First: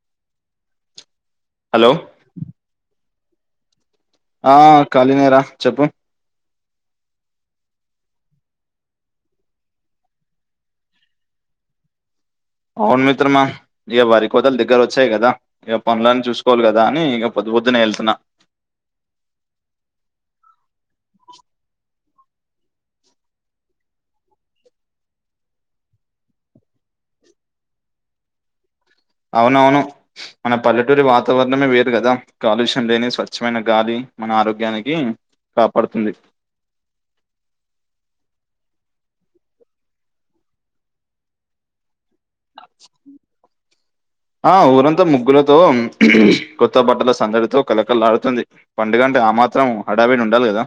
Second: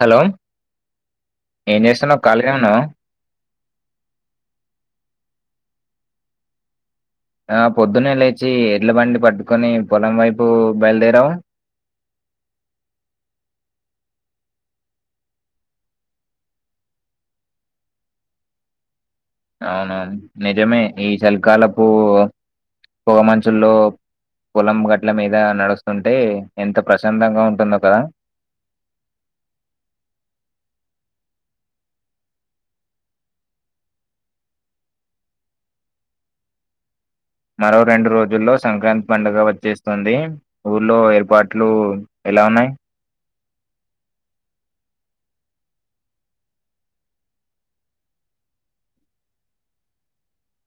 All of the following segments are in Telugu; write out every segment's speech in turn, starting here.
హలో ఏం హలో చేస్తున్నావ్ కలిగానే ఉన్నావ ఆ కలినే రా చెప్పు ఆ పొద్దున్నే లేచి ఎడ్ల బండి పట్టుకొని పొలం వైపు బయలుదేరావ అవును మిత్రమా ఇక వరి కోతలు దగ్గర వచ్చాయి కదా ఇక పనులన్ని చూసుకోవలి కదా అని [unintelligible] పొద్దు పొద్దున్నే వెళ్తున్న అవునా నిజమే ఈ చలి కాలపూ పొగ మంచుల్లో పొలం గట్ల మీద నడుస్తుంటే ఎంత ప్రశాంతంగా ఉంటుందో కదా! అవునవును మన పల్లెటూరి వాతావరణమే వేరు కదా కాలుష్యం లేని స్వచ్ఛమైన గాలి మన ఆరోగ్యానికి కాపాడుతుంది మరో రెండు రోజుల్లో సంక్రాంతి పండుగ వచ్చేస్తుంది ఊర్లో ఏర్పాట్లు ఎలా ఉన్నయి? ఆ ఊరంతా ముగ్గులతో కొత్త బట్టల సందడితో కలకలాడుతుంది పండుగ అంటే ఆ మాత్రం హడాబడి ఉండాలి కదా!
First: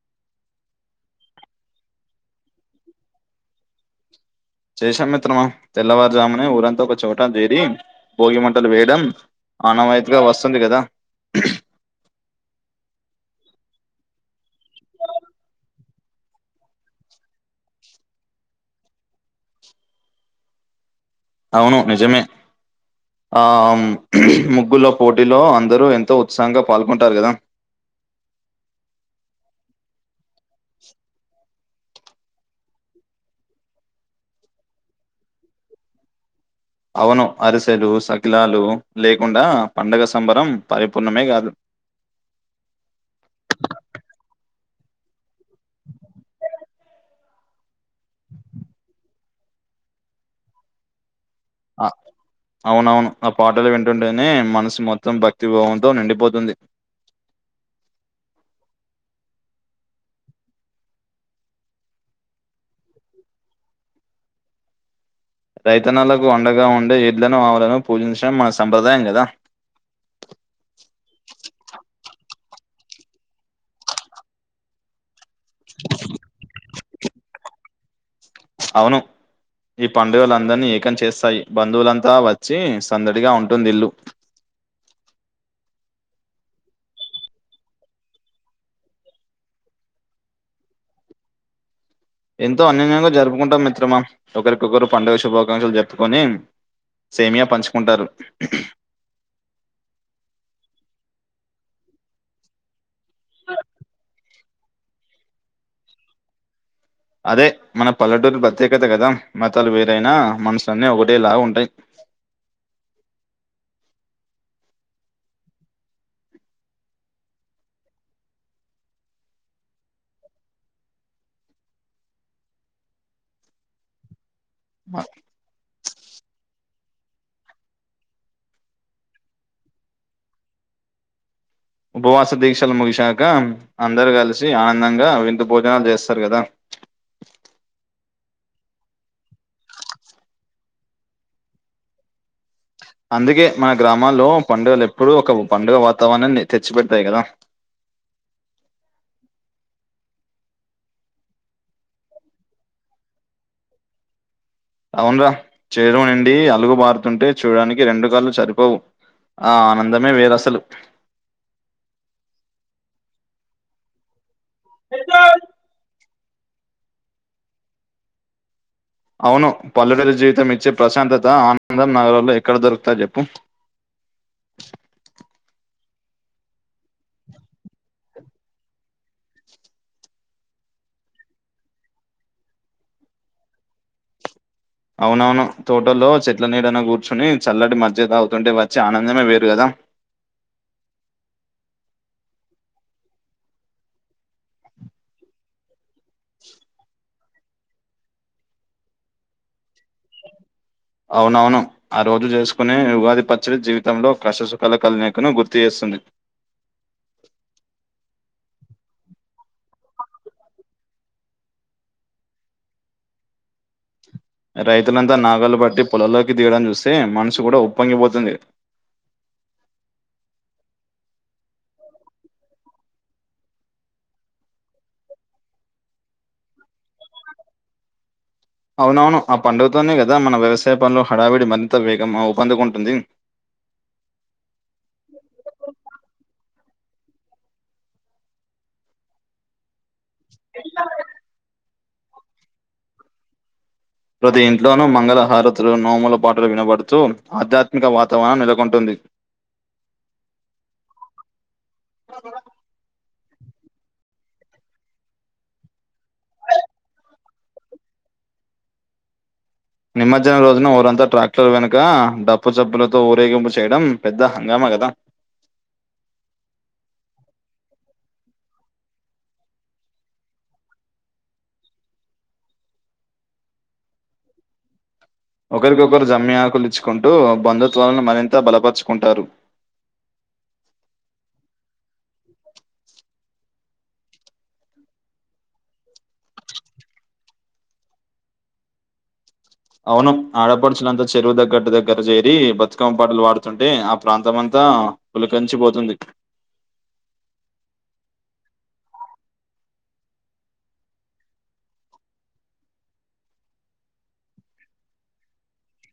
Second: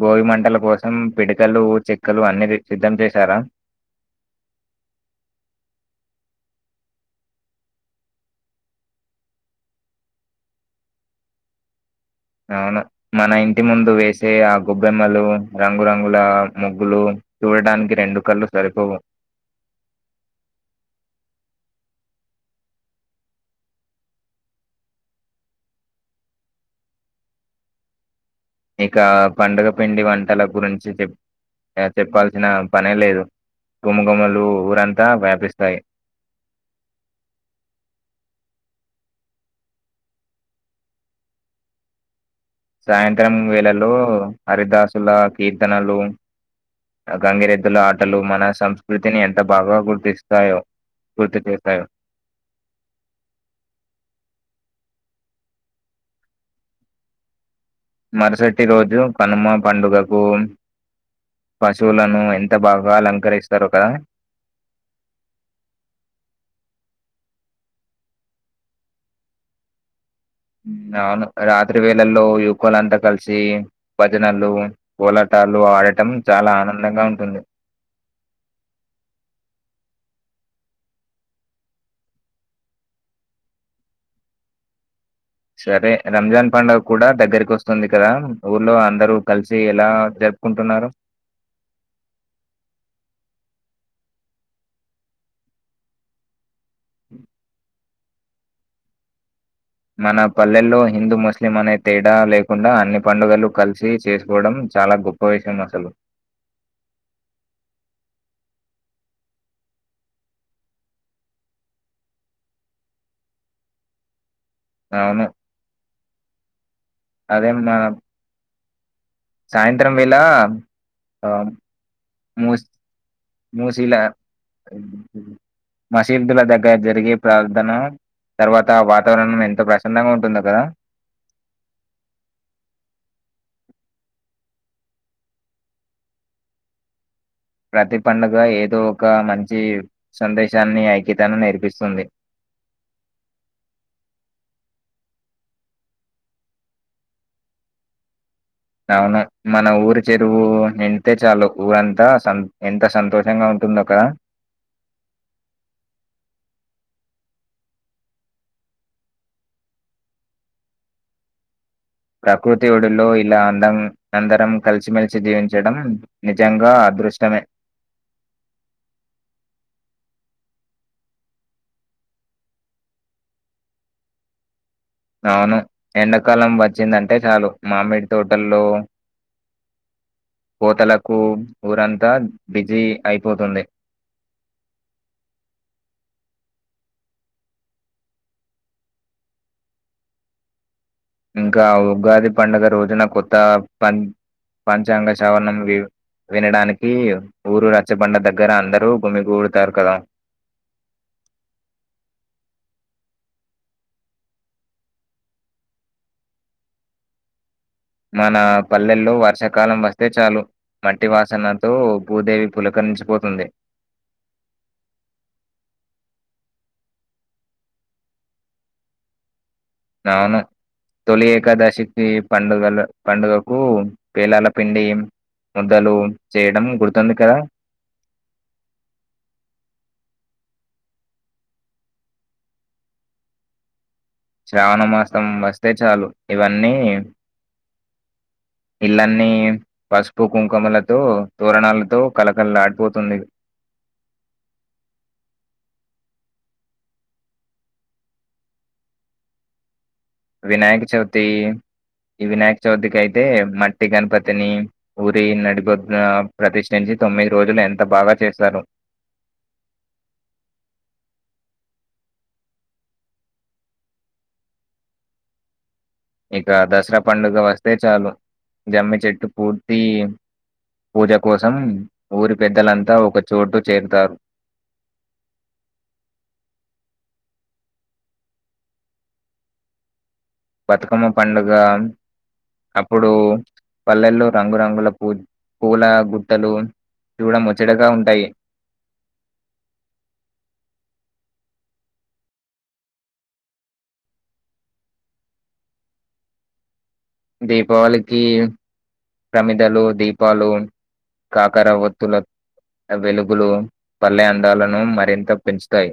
బోగి మంటల కోసం పిడకలు చెక్కలు అన్ని తెచ్ సిద్ధం చేశారా? చేశాం మిత్రమా తెల్లవారు జామునే ఊరంతో ఒక చోట జేరి, భోగి మంటలు వెయడం అనవాయితగా వస్తుంది కదా అవును మన ఇంటి ముందు వేసే ఆ గొబ్బెమ్మలు రంగురంగుల ముగ్గులు చూడటనికి రెండు కళ్ళు సరిపోవు అవును నిజమే ఆ ముగ్గులో పోటీలో అందరూ ఎంతో ఉత్సాహంగా పాల్గొంటారు కదా ఇంకా పండగ పిండి వంటల గురించి చెప్ చెప్పాల్సిన పనే లేదు ఘుమఘుమలు ఊరంతా వ్యాపిస్తాయి అవును అరిసెలు సకిలాలు లేకుండా పండగ సంబరం పరిపూర్ణమే కాదు. సాయంత్రం వేళలో హరిదాసుల కీర్తనలు గంగిరెద్దుల ఆటలు మన సంస్కృతిని ఎంత బాగా గుర్తిస్తాయో గుర్తు చేస్తాయో ఆ అవునవును ఆ పాటలు వింటుంటేనే మనసు మొ త్తం భక్తి భావంతో నిండిపోతుంది. మరుసటి రోజు కనుమ పండుగకు పశువులను ఎంత బాగ అలంకరిస్తారో కదా! రైతనలకు అండగా ఉండే ఎడ్లను ఆవులను పూజించడం మన సంప్రదాయం కదా! మ్మ్ అవును రాత్రి వేళల్లో యువకులు అంతా కలిసి భజనలు కోలా టాలు ఆడటం చాలా ఆనందంగా ఉంటుంది. అవును ఈ పండుగలందరినీ ఏకం చేస్తాయి బంధువులంతా వచ్చి సందడిగా ఉంటుంది ఇల్లు. సరే రంజాన్ పండుగ కూడ దగ్గరికి వస్తుంది కదా, ఊర్లో అందరూ కలిసి ఎలా జర్ పుకుంటున్నారు ఎంతో అన్యూనంగా జరుపుకుంటాం మిత్రమా! ఒకరికొకరు పండుగ శుభాకాంక్షలు జెప్పుకొని, సేమియా పంచుకుంటారు మన పల్లెల్లో హిందూ ముస్లిం అనే తేడా లేకుండా అన్ని పండుగలు కలిసి చేసుకోవడం చాలా గొప్ప విషయం అసలు అదే మన పల్లెటూరు ప్రత్యేకత కదా మతాలు వేరైనా మనసులన్నీ ఒకటే లాగా ఉంటాయి. అవును అదే మన సాయంత్రం వేళ ఆ మూస్ మూసీలా మసిబ్ద్ లా గడ్ రేపు జరిగే ప్రార్ధన తర్వాత వాతావరణం ఎంతో ప్రశాంతంగా ఉంటుందో కదా ఉపవాస దీక్షలు ముగిశాక అందరు కలిసి ఆనందంగా వింత భోజనాలు చేస్తారు కదా ప్రతి పండుగ ఏదో ఒక మంచి సందేశాన్ని ఐక్యతను నేర్పిస్తుంది అందుకే మన గ్రామాల్లో పండుగలు ఎప్పుడూ ఒక పండుగ వాతావరణాన్ని తెచ్చి పెడతాయి కదా అవును మన ఊరి చెరువు నిండితే చాలు ఊరంతా సన్ ఎంత సంతోషంగా ఉన్ తుందో కదా అవున్రా చేయడం అండి అలుగు బారుతుంటే చూడడానికి రెండు కాళ్లు సరిపోవు ఆ ఆనందమే వేరు అసలు ప్రకృతి ఒడులో ఇలా అందం అందరం కలిసి మెలిసి జీవించడం నిజంగా అదృష్టమే అవును పల్లె జెరువు జీవితం ఇచ్చే ప్రశాంతత ఆనందం నగరంలో ఎక్కడ దొరుకుతాయి చెప్పు అవును ఎండాకాలం వచ్చిందంటే చాలు మామిడి తోటల్లో కోతలకు ఊరంతా బిజీ అయిపోతుంది అవునవును తోటోల్లో చెట్ల నీడన కూర్చొని చల్లటి మాజీగా తాగుతుంటే వచ్చి ఆనందమే వేరు కదా ఇంకా ఉగాది పండుగ రోజున కొత్త పన్ పంచాంగ సవరణం లీవ్ వినడానికి ఊరు రచ్చబండ దగ్గర అందరూ గుమిగూడతారు కదా అవునవును ఆ రోజు చేసుకునే ఉగాది పచ్చడి జీవితంలో కష్టసుఖాలు కలనీకును గుర్తు చేస్తుంది మన పల్లెల్లో వర్షాకాలం వస్తే చాలు మట్టి వాసనతో భూదేవి పులకను పోతుంది రైతులంతా నాగాలు బట్టి పొలల్లోకి తీయడం చూస్తే మనసు కూడా ఉప్పొంగిపోతుంది అవును తొలి ఏకాదశికి పండుగల పండుగకు పేలాల పిండి సద్దలు చేయడం గుర్తుంది కదా అవునవును ఆ పండుగతోనే కదా మన వ్యవసాయ పనులు హడావిడి మరింత వేగం వుపు అందుకుంటుంది శ్రావణ మాసం వేస్తే చాలు ఇవి అన్నీ ఇల్లన్నీ పసుపు కుంకుమలతో తోరణాలతో కలకళలాడిపోతుంది ప్రతి ఇంట్లోనూ మంగళహారతులు నోముల పాటలు వినబడుతూ ఆధ్యాత్మిక వాతావరణం నెలకొంటుంది వినాయక చవితి ఈ వినాయక చవితికి అయితే మట్టి గణపతిని ఊరి నడి బొట్టు నా ప్రతిష్ఠించి తొమ్మిది రోజులు ఎంత బాగా చేస్తారు నిమజ్జనం రోజున ఊరంతా ట్రాక్టర్లు వెనుక డప్పు చబ్ప్పులతో ఊరేగింపు చేయడం పెద్ద హంగామా కదా ఇక దసరా పండుగ వస్తే చాలు జమ్మి చెట్టు పూర్తి పూజ కోసం ఊరి పెద్దలంతా ఒక చోటు చేరుతారు ఒకరికొకరు జమి ఆకులిచ్చుకుంటూ బంధుత్వాలను మరింత బలపరుచుకుంటారు బతుకమ్మ పండుగ అప్పుడు పల్లెల్లో రంగురంగుల పూ పూల గుట్టలు చూడ ముచ్చటగా ఉంటాయి అవును ఆడపడుచుల అంతా చెరువు దగ్గట్టు దగ్గర చేరి బతుకమ్మ పాటలు వాడుతుంటే ఆ ప్రాంతంమంత తా పులకంచిపోతుంది దీపావళికి ప్రమిదలు దీపాలు కాకరవత్తుల ఆ వెలుగులు పల్లె అందాలను మరింత పెంచుతాయి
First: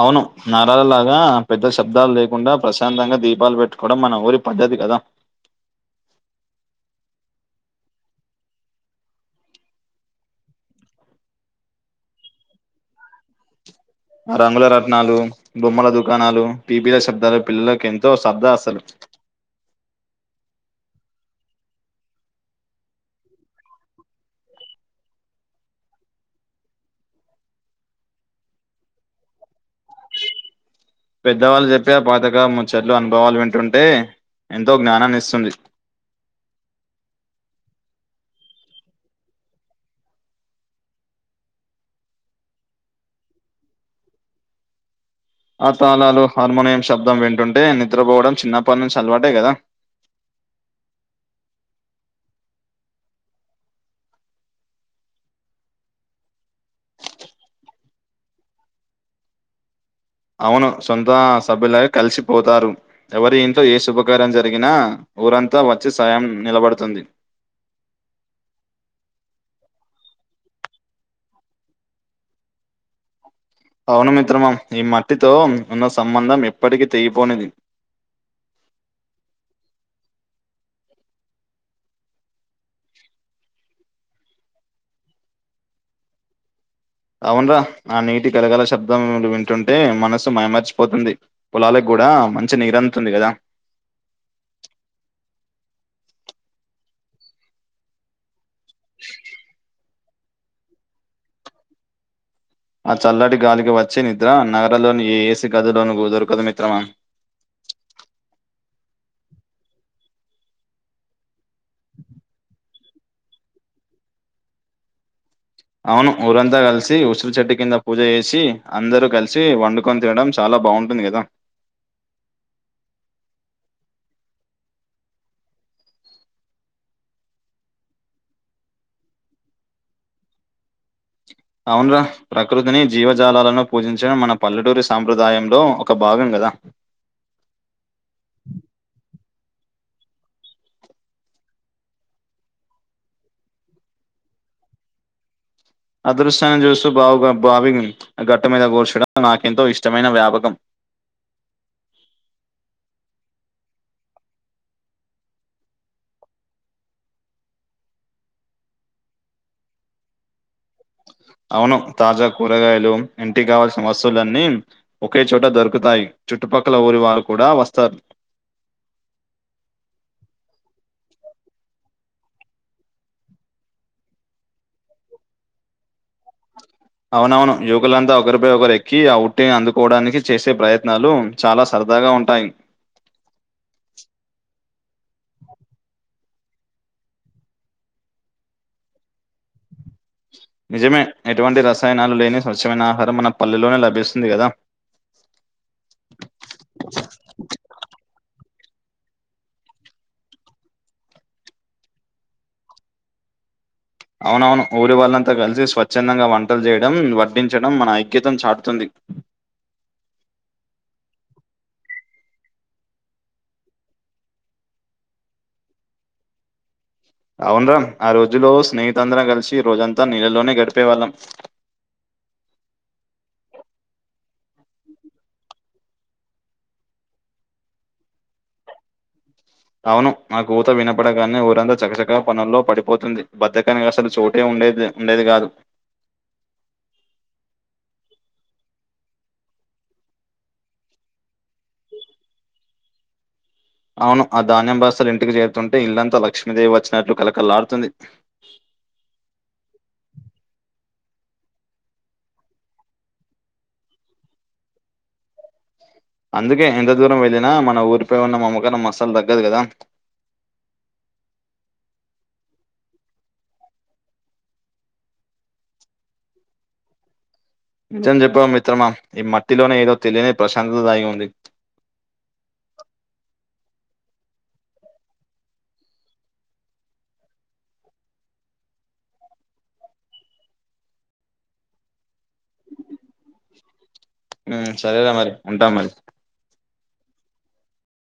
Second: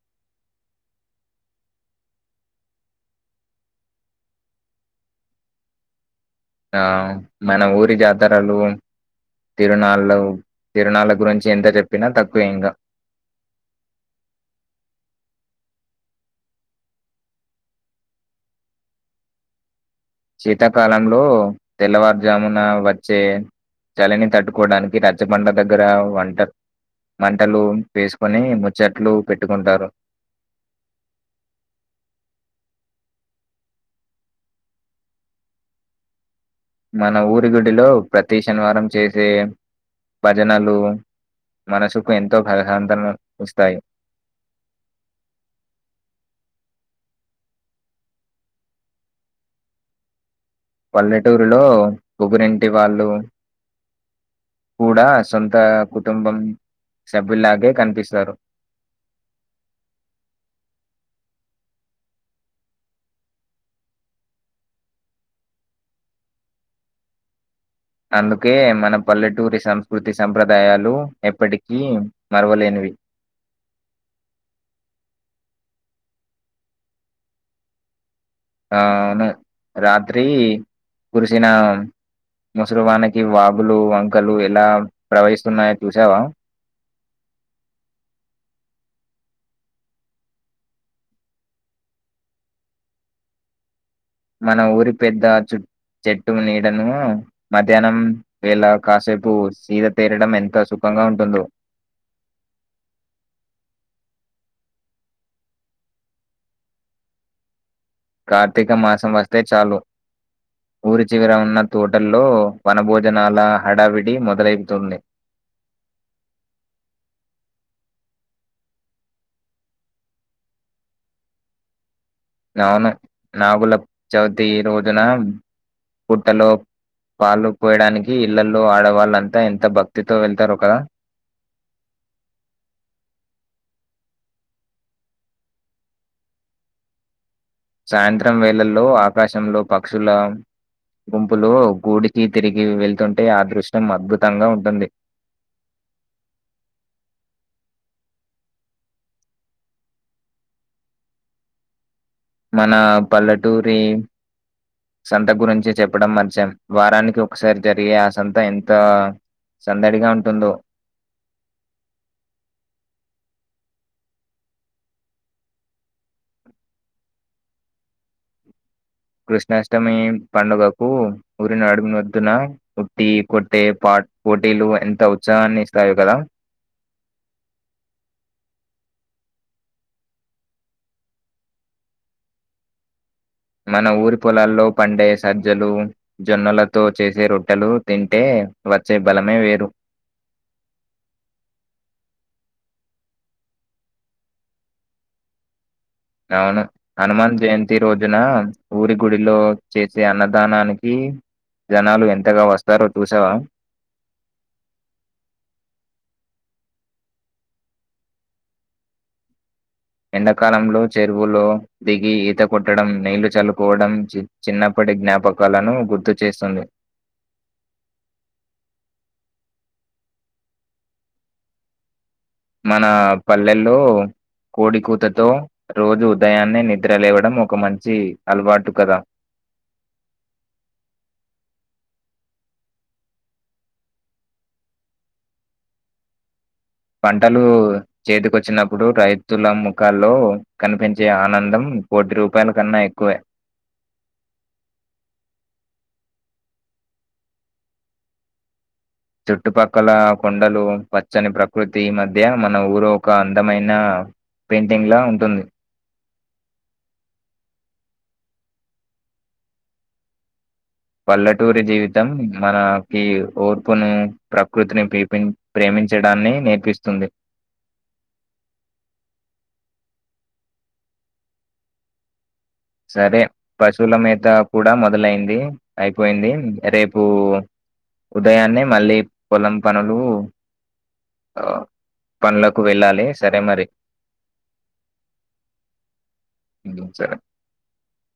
అవును నారాల్లగా పెద్ద శబ్దాలు లేకుండా ప్రశాంతంగా దీపాలు పెట్టుకోవడం మన ఊరి పద్ద అది కదా ఆ మన ఊరి జాతరలు తిరుణాళ్ళు తిరణాళ్ళ గురించి ఎంత చెప్పినా తక్కువే ఇంగా రంగుల రత్నాలు బొమ్మల దుకాణాలు పీపీల శబ్దాలు పిల్లలకు ఎంతో సరద అసలు శీతాకాలంలో తెల్లవారుజామున వచ్చే చలిని తట్టుకోవడానికి రచ్చబండ దగ్గర వంట మంటలు వేసుకొని ముచ్చట్లు పెట్టుకుంటారు పెద్దవాళ్ళు చెప్పి ఆ పాతక ముచట్లు అనుభవాలు వింటుంటే ఎంతో జ్ఞానాన్ని ఇస్తుంది మన ఊరి గుడిలో ప్రతి శనివారం చేసే భజనలు మనసుకు ఎంతో హర హంతన ఇస్తాయి ఆ తాళాలు హార్మోనియం శబ్దం వింటుంటే నిద్రపోవడం చిన్నప్పటి నుంచి అలవాటే కదా పల్లెటూరులో పొగురింటి వాళ్ళు కూడా సొంత కుటుంబం సభ్యులాగే కనిపిస్తారు అవును సొంత సభ్యులాగే కలిసిపోతారు ఎవరి ఇంట్లో ఏ శుభకార్యం జరిగినా ఊరంతా వచ్చి సాయం నిలబడుతుంది అందుకే మన పల్లెటూరి సంస్కృతి సంప్రదాయాలు ఎప్పటికీ మరవలేనివి అవును మిత్రమా ఈ మట్టితో ఉన్న సంబంధం ఎప్పటికి తెగిపోనిది ఆవును రాత్రి కురిసిన ముసలివానకి వాగులు వంకలు ఎలా ప్రవహిస్తున్నాయో చూసావా అవున్రా ఆ నీటి గలగల శబ్దం వింటుంటే మనస్సు మయిమర్చిపోతుంది పొలాలకు గు కూడా మంచి నీరు అందుతుంది కదా మన ఊరి పెద్ద చు చెట్టు నీడను మధ్యాహ్నం వేళ కాసేపు సీద తీరడం ఎంత సుఖంగా ఉంటుందో ఆ చల్లటి గాలికి వచ్చే నిద్ర నగరలోని ఏసి గదిలోను దొరకదు మిత్రమా కార్తీక మాసం వస్తే చాలు ఊరి చివర ఉన్న తోటల్లో వనభోజనాల హడావిడి మొదలైతుంది అవును ఊరంతా కలిసి ఉసురు చెట్టు కింద పూజ చేసి అందరు కలిసి వండుకొని తినడం చాలా బావుంటుంది కదా అవును నాగుల చవితి రోజున పుట్టలో పాళ్లు పోయడానికి ఇళ్లల్లో ఆడవాళ్ళంతా ఎంత భక్తితో వెళ్తారో కదా అవున్ర ప్రకృతిని జీవజాలాలను పూజించడం మన పల్లెటూరి సాంప్రదాయంలో ఒక భాగంగా కదా కాశంలో పక్షుల్లా గుంపులో గూడికి తిరిగి వెళ్తుంటే ఆదృష్టం అద్భుతంగా ఉంటుంది. అదృశ్యాన్ని చూస్తూ బావుగ బావి, గట్ట మీద కూర్చోవడం నాకెంతో ఇష్టమైన వ్యాపకం. మన పల్లెటూరి సంత గురించి చెప్పడం మంచం, వారానికి ఒకసారి జరిగే ఆ సంత ఎంత సందడిగా ఉంటుందో. అవును తాజా కూరగాయలు ఇంటి కావాల్సిన వస్తువులన్నీ ఒకే చోట దొరుకుతాయి. చుట్టుపక్కల ఊరి వాళ్ళు కూడా వస్తారు. కృష్ణాష్టమి పండుగకు ఊరినడుగునొత్తున ఉట్టి కొట్టే పా పోటీలు ఎంత ఉత్సాహాన్ని ఇస్తాయో కదా. అవునవును యువకులంతా ఒకరిపై ఒకరు ఎక్కి, ఆ ఉట్టటిని అందుకోవడానికి చేసే ప్రయత్నాలు చాలా సర దాగా ఉంటాయి. మన ఊరి పొలాల్లో పండే సజ్జలు జొన్నలతో చేసే రొట్టెలు, తింటే వచ్చే బలమే వేరు. నిజమే ఎటువంటి రసాయనాలు లేని స్వచ్ఛమైన ఆహారం మన పల్లెలోనే లభిస్తుంది కదా. అవును హనుమాన్ జయంతి రోజున ఊరి గుడిలో చేసే అన్నదానానికి జనాలు ఎంతగా వస్తారో చూసావా? అవునవును ఊరి వాళ్ళంతా కలిసి స్వచ్ఛందంగా వంటలు చేయడం, వడ్డించడం మన ఐక్యతను చాటుతుంది. ఎండాకాలంలో చెరువులో దిగి ఈత కొట్టడం, నీళ్లు చల్లుకోవడం చిన్ చిన్నప్ప టి జ్ఞాపకాలను గుర్తు చేస్తుంది. అవున రాం ఆ రోజులో స్నేహితులందరం కలిసి రోజంతా నీళ్లలోనే గడిపేవాళ్ళం. మన పల్లెల్లో కోడికూతతో రోజు ఉదయాన్నే నిద్రలేవడం ఒక మంచి అలవాటు కదా. అవును ఆ కూత వినపడగానే ఊరంతా చకచకా పనుల్లో పడిపోతుంది, బద్దకానికి అసలు చోటే ఉం ఉండేదే ఉండేది కాదు. పంటలు చేతికొచ్చినప్పుడు రైతుల ముఖాల్లో కనిపించే ఆనందం. కోటి రూపాయల కన్నా ఎక్కువే. అవును ఆ ధాన్యం భాస్తలు ఇంటికి చేరుతుంటే, ఇల్లంతా లక్ష్మీదేవి వచ్చినట్లు కలకల్లాడుతుంది. చుట్టుపక్కల కొండలు, పచ్చని ప్రకృతి మధ్య, మన ఊరు ఒక అందమైన పెయింటింగ్ లా ఉంటుంది. అందుకే ఎంత దూరం వెళ్ళిన మన ఊరిపై ఉన్న మమకారం అస్సలు తగ్గదు కదా. పల్లటూరి జీవితం మన కి ఓర్పును ప్రకృతిని పీపి ప్రేమి చడాన్ని నేర్పిస్తుంది. నిజం చెప్పావు మిత్రమా, ఈ మట్టిలోనే ఏదో తెలియని ప్రశాంతత దాగి ఉంది. సరే పశువుల మేత కూడా మొదలయింది, అయిపోయింది, రేపు ఉదయాన్నే మళ్ళీ పొలం పనులు ఆ పనులకు వెళ్ళాలే సరే మరి. ఉమ్ సరేర మరి ఉంటాం మరి. ఉహు సరే